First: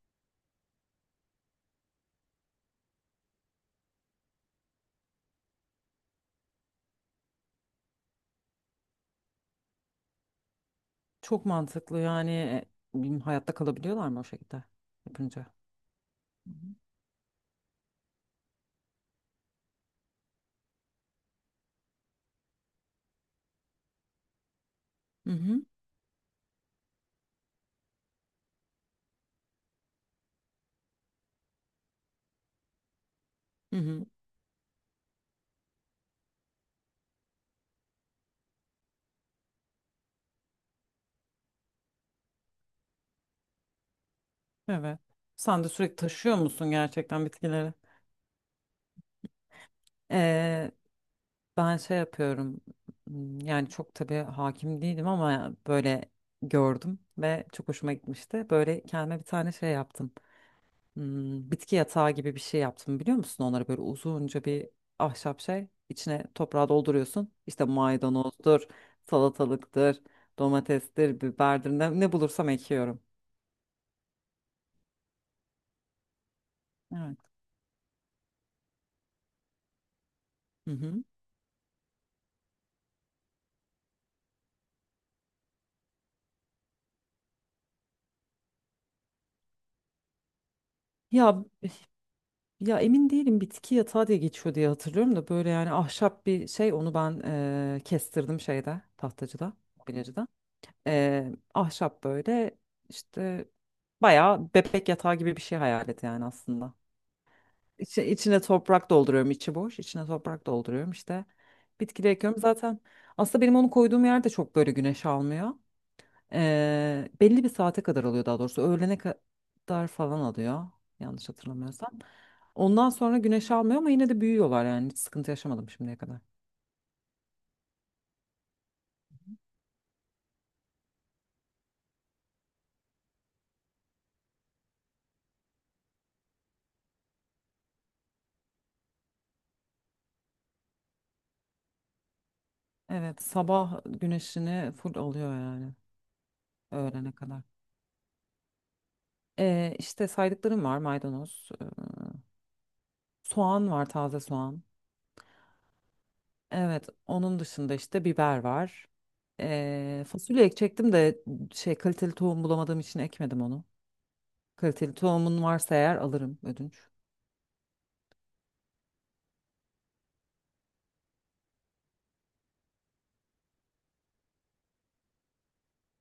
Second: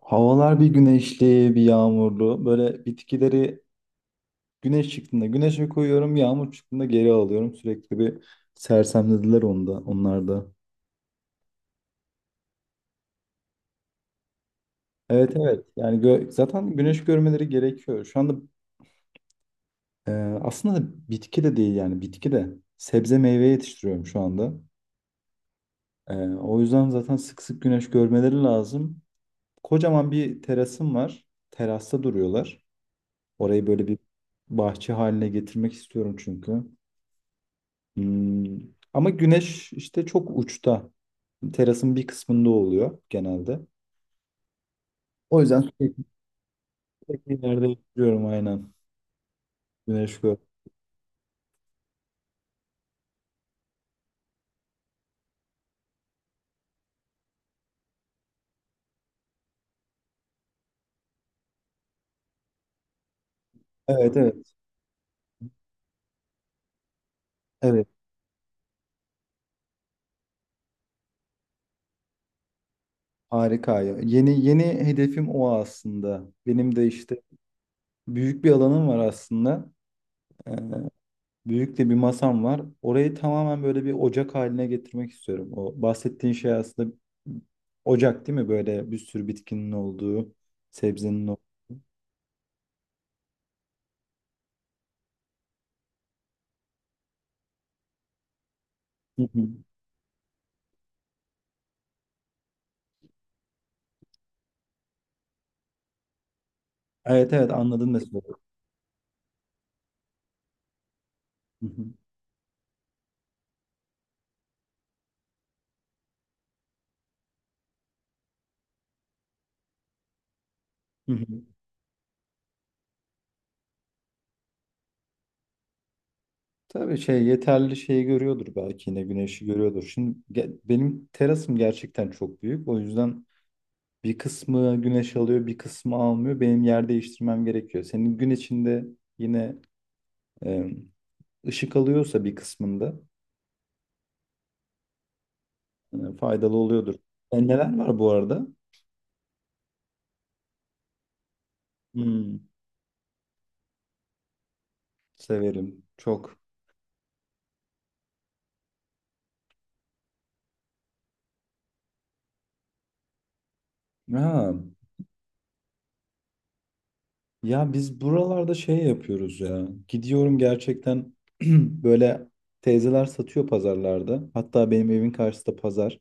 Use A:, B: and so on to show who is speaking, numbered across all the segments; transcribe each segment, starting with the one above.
A: Havalar bir güneşli, bir yağmurlu. Böyle bitkileri güneş çıktığında güneşe koyuyorum, yağmur çıktığında geri alıyorum. Sürekli bir sersemlediler onda, onlarda.
B: Çok mantıklı yani bilmiyorum, hayatta kalabiliyorlar mı o şekilde
A: Evet
B: yapınca?
A: evet. Yani
B: Hı
A: zaten güneş görmeleri gerekiyor. Şu anda e, aslında bitki de değil yani bitki de sebze meyve yetiştiriyorum şu anda.
B: hı. Hı hı.
A: E, o yüzden zaten sık sık güneş görmeleri lazım. Kocaman bir terasım var. Terasta duruyorlar. Orayı böyle bir bahçe haline getirmek istiyorum çünkü. Hmm. Ama güneş işte çok uçta. Terasın bir kısmında oluyor genelde.
B: Evet.
A: O yüzden
B: Sen de sürekli
A: sürekli,
B: taşıyor musun gerçekten
A: sürekli yerde
B: bitkileri?
A: yapıyorum aynen. Güneş gör.
B: Ee, ben şey yapıyorum. Yani çok tabii hakim değilim ama böyle gördüm ve çok hoşuma gitmişti. Böyle kendime bir tane şey yaptım. Hmm, bitki yatağı gibi bir şey yaptım biliyor musun? Onlara böyle
A: Evet
B: uzunca
A: evet.
B: bir ahşap şey içine toprağı dolduruyorsun. İşte
A: Evet.
B: maydanozdur, salatalıktır, domatestir, biberdir ne bulursam ekiyorum.
A: Harika. Ya. Yeni yeni hedefim o aslında. Benim de
B: Evet.
A: işte büyük bir alanım var aslında. Ee,
B: Hı hı.
A: Büyük de bir masam var. Orayı tamamen böyle bir ocak haline getirmek istiyorum. O bahsettiğin şey aslında ocak değil mi? Böyle bir sürü bitkinin olduğu, sebzenin
B: Ya
A: olduğu.
B: ya emin değilim bitki yatağı diye geçiyor diye hatırlıyorum da böyle yani ahşap bir şey onu ben kestirdim şeyde
A: Hı hı.
B: tahtacıda, bilecide. Ahşap böyle işte bayağı bebek yatağı gibi bir şey hayal et yani aslında.
A: Evet evet anladın mesela.
B: İçine toprak dolduruyorum, içi boş. İçine toprak dolduruyorum, işte
A: Hı hı.
B: bitkileri ekiyorum. Zaten aslında benim onu koyduğum yer de çok böyle güneş almıyor. Belli bir saate kadar alıyor, daha doğrusu öğlene kadar falan alıyor,
A: Hı hı.
B: yanlış hatırlamıyorsam ondan sonra güneş almıyor, ama yine de büyüyorlar yani. Hiç sıkıntı yaşamadım şimdiye kadar.
A: Tabii şey yeterli şeyi görüyordur belki yine güneşi görüyordur. Şimdi benim terasım gerçekten çok büyük. O yüzden bir kısmı güneş alıyor, bir kısmı almıyor. Benim yer değiştirmem gerekiyor. Senin gün içinde yine e, ışık alıyorsa bir kısmında
B: Evet, sabah güneşini full alıyor yani,
A: faydalı oluyordur.
B: öğlene kadar.
A: E, neler var bu arada?
B: İşte saydıklarım var, maydanoz,
A: Hmm,
B: soğan var, taze soğan.
A: severim çok.
B: Evet, onun dışında işte biber var. Fasulye ekecektim de şey, kaliteli tohum bulamadığım için ekmedim onu.
A: Ha.
B: Kaliteli tohumun varsa eğer alırım ödünç.
A: Ya biz buralarda şey yapıyoruz ya. Gidiyorum gerçekten böyle teyzeler satıyor pazarlarda. Hatta benim evin karşısında pazar.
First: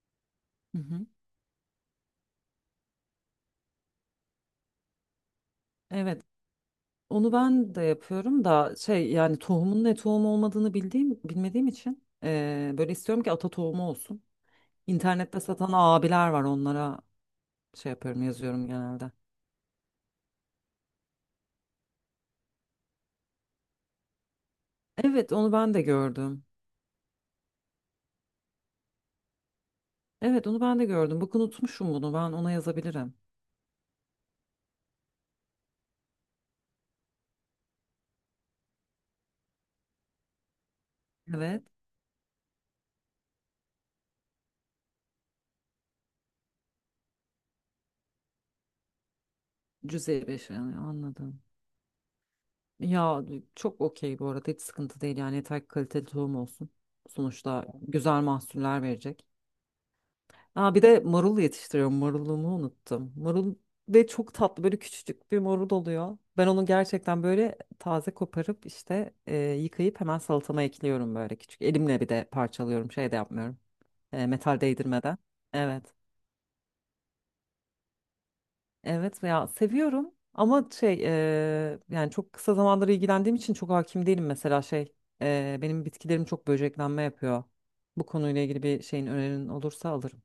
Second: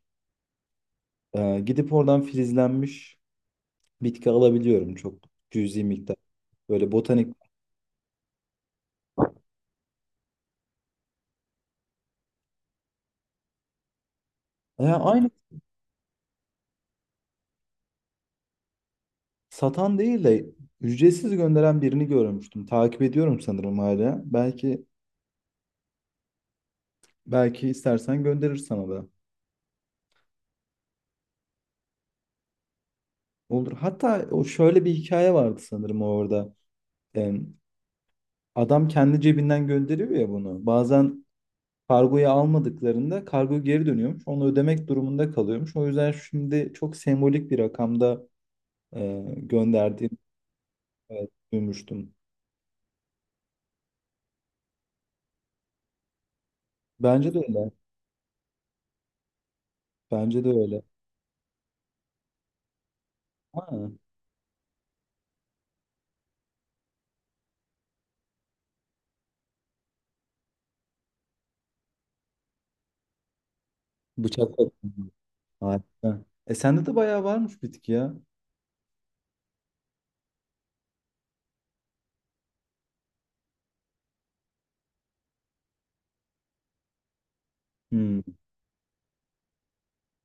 B: Hı hı.
A: Gidip oradan filizlenmiş bitki alabiliyorum çok cüzi miktar.
B: Evet,
A: Böyle
B: onu
A: botanik.
B: ben de yapıyorum da şey, yani tohumun ne tohum olmadığını bildiğim bilmediğim için böyle istiyorum ki ata tohumu olsun.
A: Ya aynı
B: İnternette satan abiler var, onlara şey yapıyorum, yazıyorum genelde.
A: satan değil de ücretsiz gönderen birini görmüştüm. Takip ediyorum sanırım hala. Belki
B: Evet, onu ben de gördüm.
A: belki istersen gönderir sana da.
B: Evet, onu ben de gördüm. Bakın unutmuşum bunu. Ben ona yazabilirim.
A: Olur. Hatta o şöyle bir hikaye vardı sanırım orada. Em, Adam kendi cebinden gönderiyor ya bunu. Bazen
B: Evet.
A: kargoyu almadıklarında kargo geri dönüyormuş. Onu ödemek durumunda kalıyormuş. O yüzden şimdi çok sembolik bir rakamda gönderdiğini
B: Cüzey beşi yani,
A: e,
B: anladım.
A: duymuştum.
B: Ya çok okey bu arada, hiç sıkıntı değil yani, yeter ki kaliteli tohum olsun.
A: Bence de
B: Sonuçta
A: öyle.
B: güzel mahsuller verecek.
A: Bence de
B: Aa,
A: öyle.
B: bir de marul yetiştiriyorum. Marulumu unuttum. Marul,
A: Ha,
B: ve çok tatlı böyle küçücük bir marul oluyor. Ben onu gerçekten böyle taze koparıp işte yıkayıp hemen salatama ekliyorum, böyle küçük. Elimle bir de parçalıyorum, şey de yapmıyorum. Metal
A: bıçakla.
B: değdirmeden. Evet.
A: Harika. E sende de bayağı varmış bitki ya.
B: Evet ya, seviyorum ama şey, yani çok kısa zamandır ilgilendiğim için çok hakim değilim, mesela şey, benim bitkilerim çok böceklenme yapıyor. Bu
A: Hmm.
B: konuyla ilgili bir şeyin önerin olursa alırım.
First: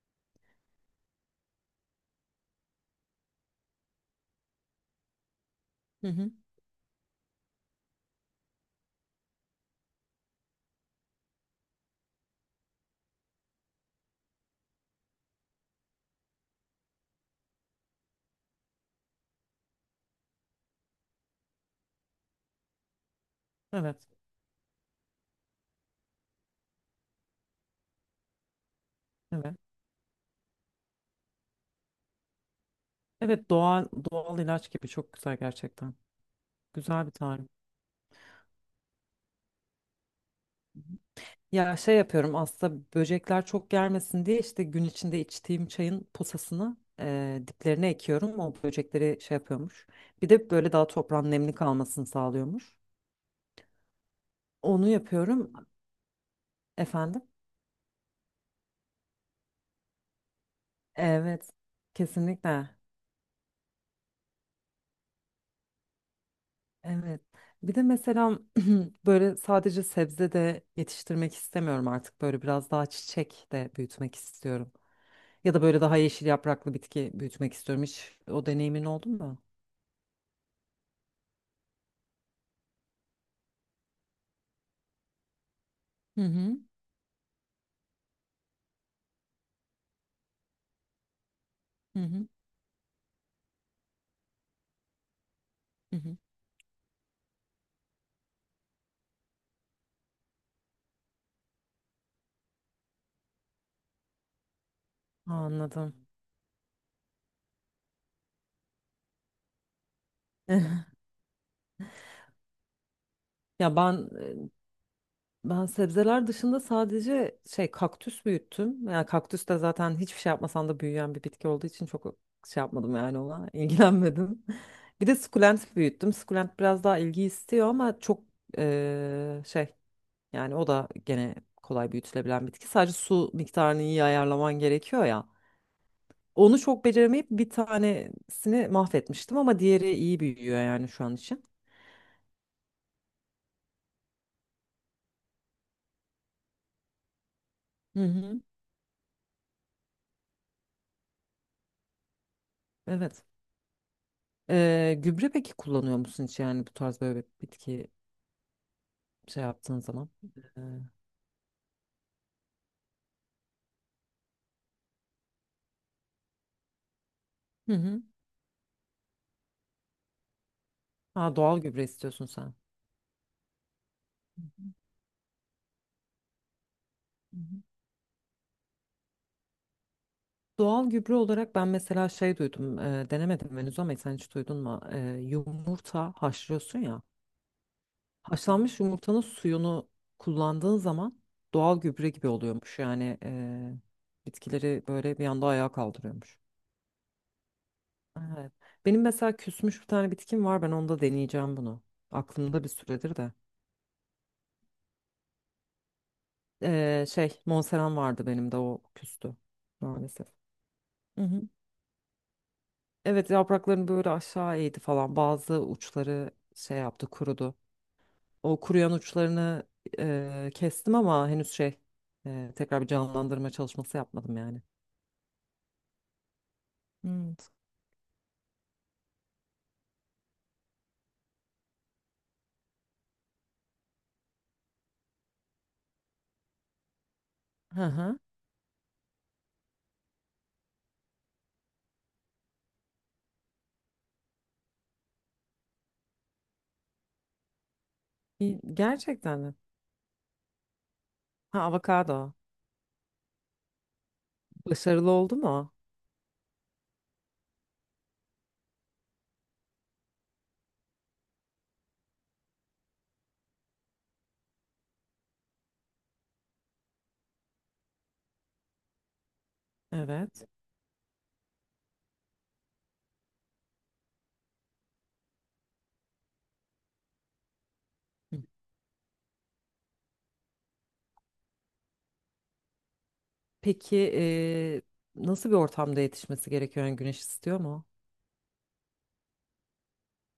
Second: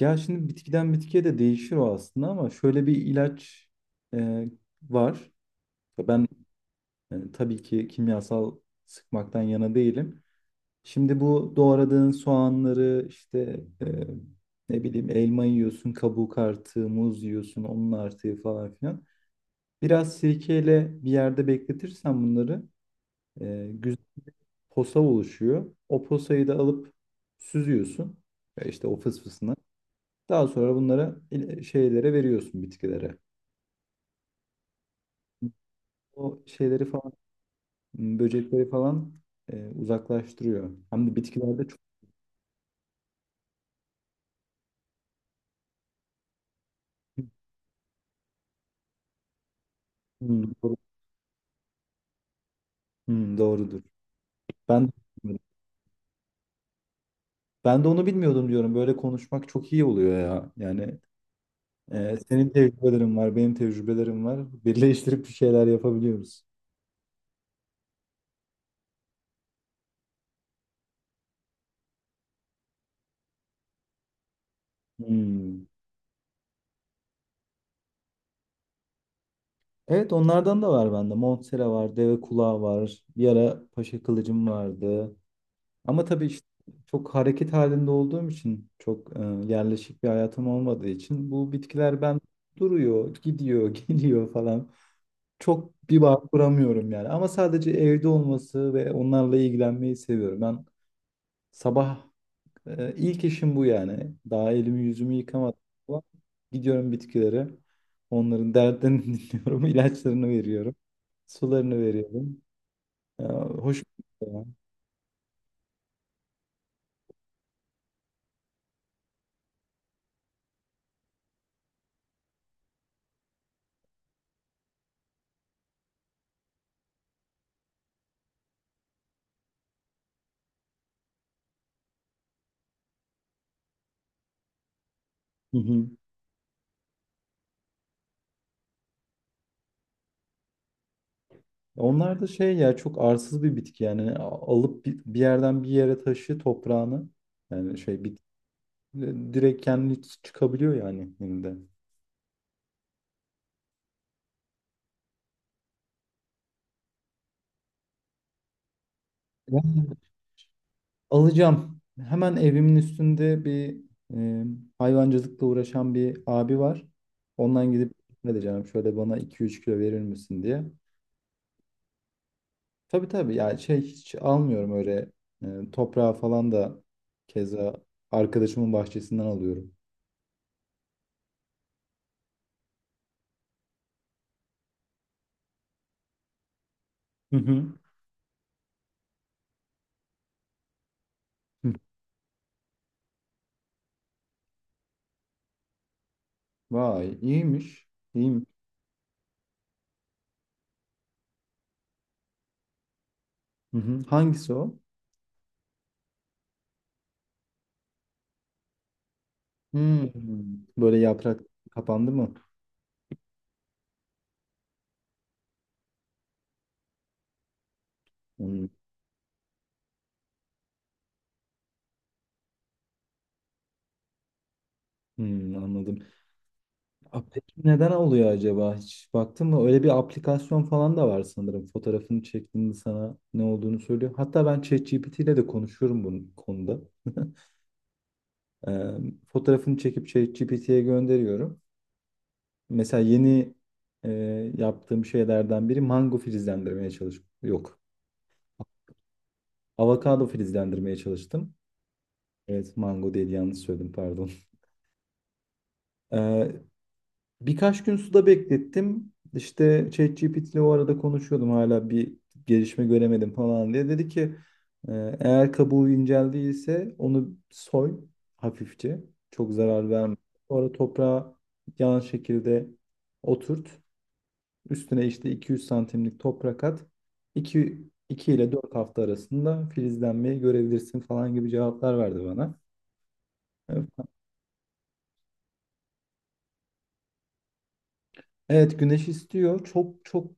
A: Ya şimdi bitkiden bitkiye de değişir o aslında ama şöyle bir ilaç e, var.
B: Hı
A: Ben
B: hı.
A: tabii ki kimyasal sıkmaktan yana değilim. Şimdi bu doğradığın soğanları işte ne bileyim elma yiyorsun, kabuk artığı, muz yiyorsun, onun artığı falan filan. Biraz sirkeyle bir yerde bekletirsen bunları güzel
B: Evet,
A: posa oluşuyor. O posayı da alıp süzüyorsun işte o
B: evet.
A: fısfısına. Daha sonra bunlara şeylere veriyorsun bitkilere.
B: Evet, doğal doğal ilaç gibi, çok güzel gerçekten.
A: O şeyleri
B: Güzel bir
A: falan,
B: tarif.
A: böcekleri falan uzaklaştırıyor. Hem de bitkilerde
B: Ya
A: çok.
B: şey yapıyorum aslında, böcekler çok gelmesin diye işte gün içinde içtiğim çayın posasını diplerine ekiyorum. O böcekleri şey yapıyormuş. Bir
A: Hmm,
B: de böyle
A: doğru.
B: daha toprağın nemli kalmasını sağlıyormuş.
A: Hmm, doğrudur.
B: Onu
A: Ben
B: yapıyorum. Efendim?
A: Ben de onu bilmiyordum diyorum. Böyle konuşmak çok iyi oluyor ya. Yani
B: Evet,
A: senin
B: kesinlikle.
A: tecrübelerin var, benim tecrübelerim var. Birleştirip bir şeyler yapabiliyoruz.
B: Evet. Bir de mesela böyle sadece sebze de yetiştirmek istemiyorum artık. Böyle biraz daha çiçek de büyütmek istiyorum. Ya da
A: Hmm.
B: böyle daha yeşil yapraklı bitki büyütmek istiyorum. Hiç o deneyimin oldu mu?
A: Evet onlardan da var bende. Monstera var, deve kulağı var. Bir ara paşa kılıcım vardı. Ama
B: Hı
A: tabii işte
B: hı.
A: çok hareket halinde olduğum için, çok yerleşik bir hayatım olmadığı için bu
B: Hı
A: bitkiler ben
B: hı.
A: duruyor, gidiyor, geliyor falan. Çok
B: Hı
A: bir bağ
B: hı.
A: kuramıyorum yani. Ama sadece evde olması ve onlarla ilgilenmeyi seviyorum. Ben sabah ilk işim bu yani. Daha elimi yüzümü yıkamadım
B: Anladım.
A: falan. Gidiyorum bitkilere. Onların derdlerini dinliyorum. İlaçlarını veriyorum. Sularını veriyorum. Ya,
B: Ya
A: hoş
B: ben
A: bir şey ya.
B: Ben sebzeler dışında sadece şey, kaktüs büyüttüm. Yani kaktüs de zaten hiçbir şey yapmasan da büyüyen bir bitki olduğu için çok şey yapmadım yani ona ilgilenmedim. Bir de sukulent büyüttüm. Sukulent biraz daha ilgi istiyor ama çok şey, yani o da gene kolay büyütülebilen bitki. Sadece su miktarını iyi ayarlaman gerekiyor ya.
A: Hı hı.
B: Onu çok beceremeyip bir tanesini mahvetmiştim ama diğeri iyi büyüyor yani şu an için.
A: Onlar da şey ya çok arsız bir bitki yani alıp bir yerden bir yere taşı toprağını yani
B: Hı
A: şey bit
B: hı.
A: direkt kendi çıkabiliyor yani elinde.
B: Evet. Gübre peki kullanıyor musun hiç, yani bu tarz böyle bitki şey yaptığın zaman. Ee,
A: Alacağım. Hemen evimin üstünde bir e, hayvancılıkla uğraşan bir abi var. Ondan
B: Hı
A: gidip
B: hı.
A: ne diyeceğim şöyle bana iki üç kilo verir misin diye.
B: Ha, doğal gübre istiyorsun sen.
A: Tabii tabii yani şey hiç almıyorum öyle toprağı falan da
B: Hı hı.
A: keza arkadaşımın bahçesinden alıyorum.
B: Doğal gübre olarak ben mesela şey duydum, denemedim henüz ama sen hiç duydun mu? E, yumurta haşlıyorsun ya,
A: Hı hı.
B: haşlanmış yumurtanın suyunu kullandığın zaman
A: Hı.
B: doğal gübre gibi oluyormuş. Yani bitkileri böyle bir anda ayağa kaldırıyormuş.
A: Vay iyiymiş.
B: Evet.
A: İyiymiş.
B: Benim mesela küsmüş bir tane bitkim var, ben onda deneyeceğim bunu. Aklımda bir süredir de.
A: Hı hı. Hangisi o?
B: Şey, Monseram vardı benim de, o küstü
A: Hmm.
B: maalesef.
A: Böyle
B: Hı
A: yaprak
B: hı.
A: kapandı mı?
B: Evet, yapraklarını böyle aşağı eğdi falan. Bazı uçları şey yaptı, kurudu. O
A: Hmm,
B: kuruyan uçlarını kestim ama henüz şey, tekrar bir canlandırma çalışması yapmadım yani.
A: hmm, anladım. Aa,
B: Evet.
A: peki neden oluyor acaba? Hiç baktın mı? Öyle bir aplikasyon falan da var sanırım. Fotoğrafını çektiğinde sana ne olduğunu söylüyor. Hatta ben ChatGPT ile de konuşuyorum bu konuda.
B: Hı hı.
A: Ee, Fotoğrafını çekip ChatGPT'ye gönderiyorum. Mesela yeni e, yaptığım şeylerden biri mango filizlendirmeye çalış. Yok.
B: İyi, gerçekten mi?
A: Avokado filizlendirmeye çalıştım.
B: Ha, avokado.
A: Evet mango değil yanlış söyledim pardon.
B: Başarılı oldu mu?
A: Birkaç gün suda beklettim. İşte ChatGPT ile o arada konuşuyordum hala bir gelişme göremedim falan diye. Dedi ki e, eğer kabuğu incel değilse onu soy hafifçe. Çok zarar verme.
B: Evet.
A: Sonra toprağa yan şekilde oturt. Üstüne işte 200 santimlik toprak at. 2
B: Hı.
A: ile 4 hafta arasında filizlenmeyi görebilirsin falan gibi cevaplar verdi bana. Ee,
B: Peki nasıl bir ortamda yetişmesi gerekiyor? Yani güneş istiyor mu?
A: Evet güneş istiyor. Çok çok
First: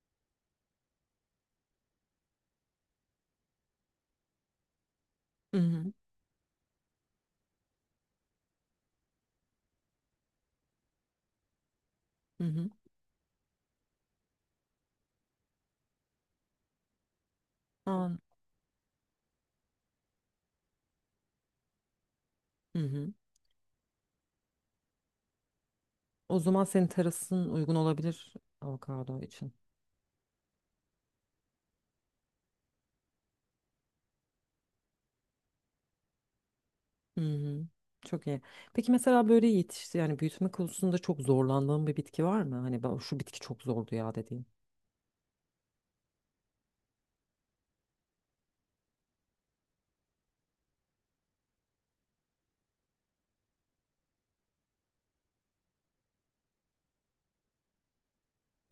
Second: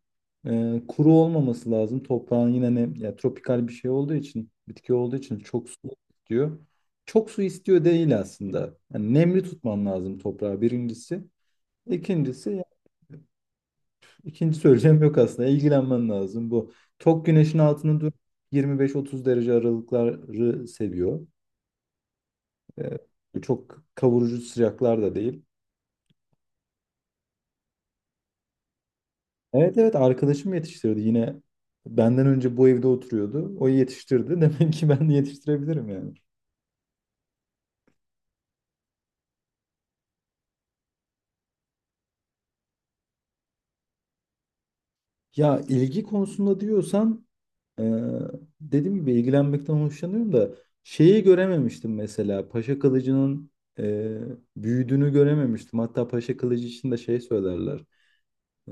A: kuru olmaması lazım. Toprağın yine ne ya tropikal bir şey olduğu için, bitki olduğu için
B: Hı
A: çok su
B: hı.
A: istiyor. Çok su istiyor değil aslında. Yani nemli tutman lazım toprağı birincisi.
B: Hı
A: İkincisi,
B: hı.
A: ikinci söyleyeceğim yok aslında. İlgilenmen lazım bu. Çok güneşin altını dur
B: An.
A: 25-30 derece aralıkları seviyor.
B: Hı hı.
A: E, çok kavurucu sıcaklar da değil.
B: O zaman senin terasın uygun olabilir avokado için.
A: Evet evet arkadaşım yetiştiriyordu yine. Benden önce bu evde oturuyordu. O yetiştirdi. Demek ki ben de yetiştirebilirim yani.
B: Hı hı. Çok iyi. Peki mesela böyle yetişti yani, büyütme konusunda çok zorlandığın bir bitki var mı? Hani ben, şu bitki çok zordu ya dediğin.
A: Ya ilgi konusunda diyorsan e, dediğim gibi ilgilenmekten hoşlanıyorum da şeyi görememiştim mesela. Paşa Kılıcı'nın e, büyüdüğünü görememiştim. Hatta Paşa Kılıcı için de şey söylerler.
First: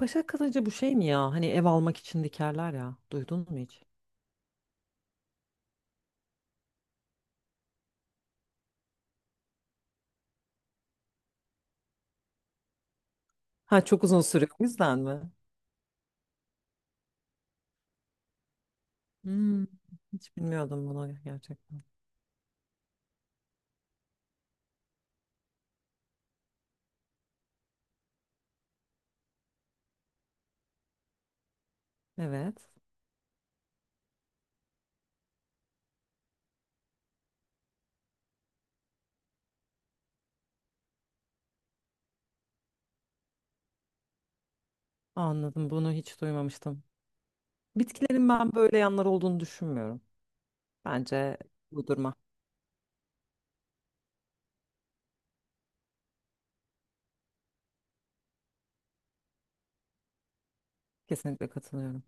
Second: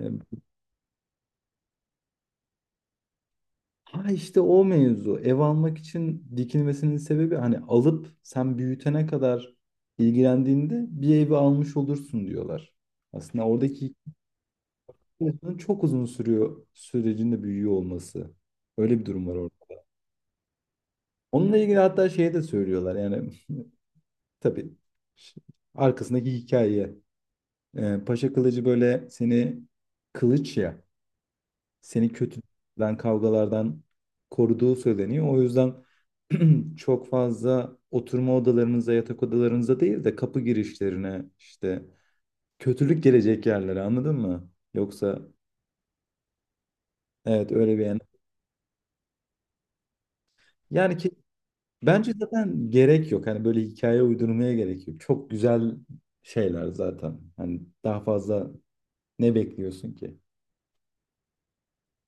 B: Başak kalıcı bu şey mi ya? Hani ev almak için dikerler ya. Duydun mu hiç?
A: Ha işte o mevzu. Ev almak için dikilmesinin sebebi hani alıp sen büyütene kadar ilgilendiğinde bir evi almış olursun diyorlar. Aslında
B: Ha,
A: oradaki
B: çok uzun sürüyor o yüzden mi?
A: hikayesinin çok uzun sürüyor sürecinde büyüyor olması. Öyle bir durum var orada.
B: Hmm, hiç bilmiyordum bunu
A: Onunla ilgili
B: gerçekten.
A: hatta şey de söylüyorlar yani tabii ş- arkasındaki hikaye. Paşa kılıcı böyle seni kılıç ya. Seni
B: Evet.
A: kötüden kavgalardan koruduğu söyleniyor. O yüzden çok fazla oturma odalarınıza, yatak odalarınıza değil de kapı girişlerine işte kötülük gelecek yerlere anladın mı? Yoksa
B: Anladım. Bunu hiç duymamıştım.
A: evet öyle bir yani.
B: Bitkilerin ben böyle yanları olduğunu düşünmüyorum.
A: Yani ki
B: Bence
A: bence
B: uydurma.
A: zaten gerek yok. Hani böyle hikaye uydurmaya gerek yok. Çok güzel şeyler zaten. Hani daha fazla ne bekliyorsun ki?
B: Kesinlikle katılıyorum.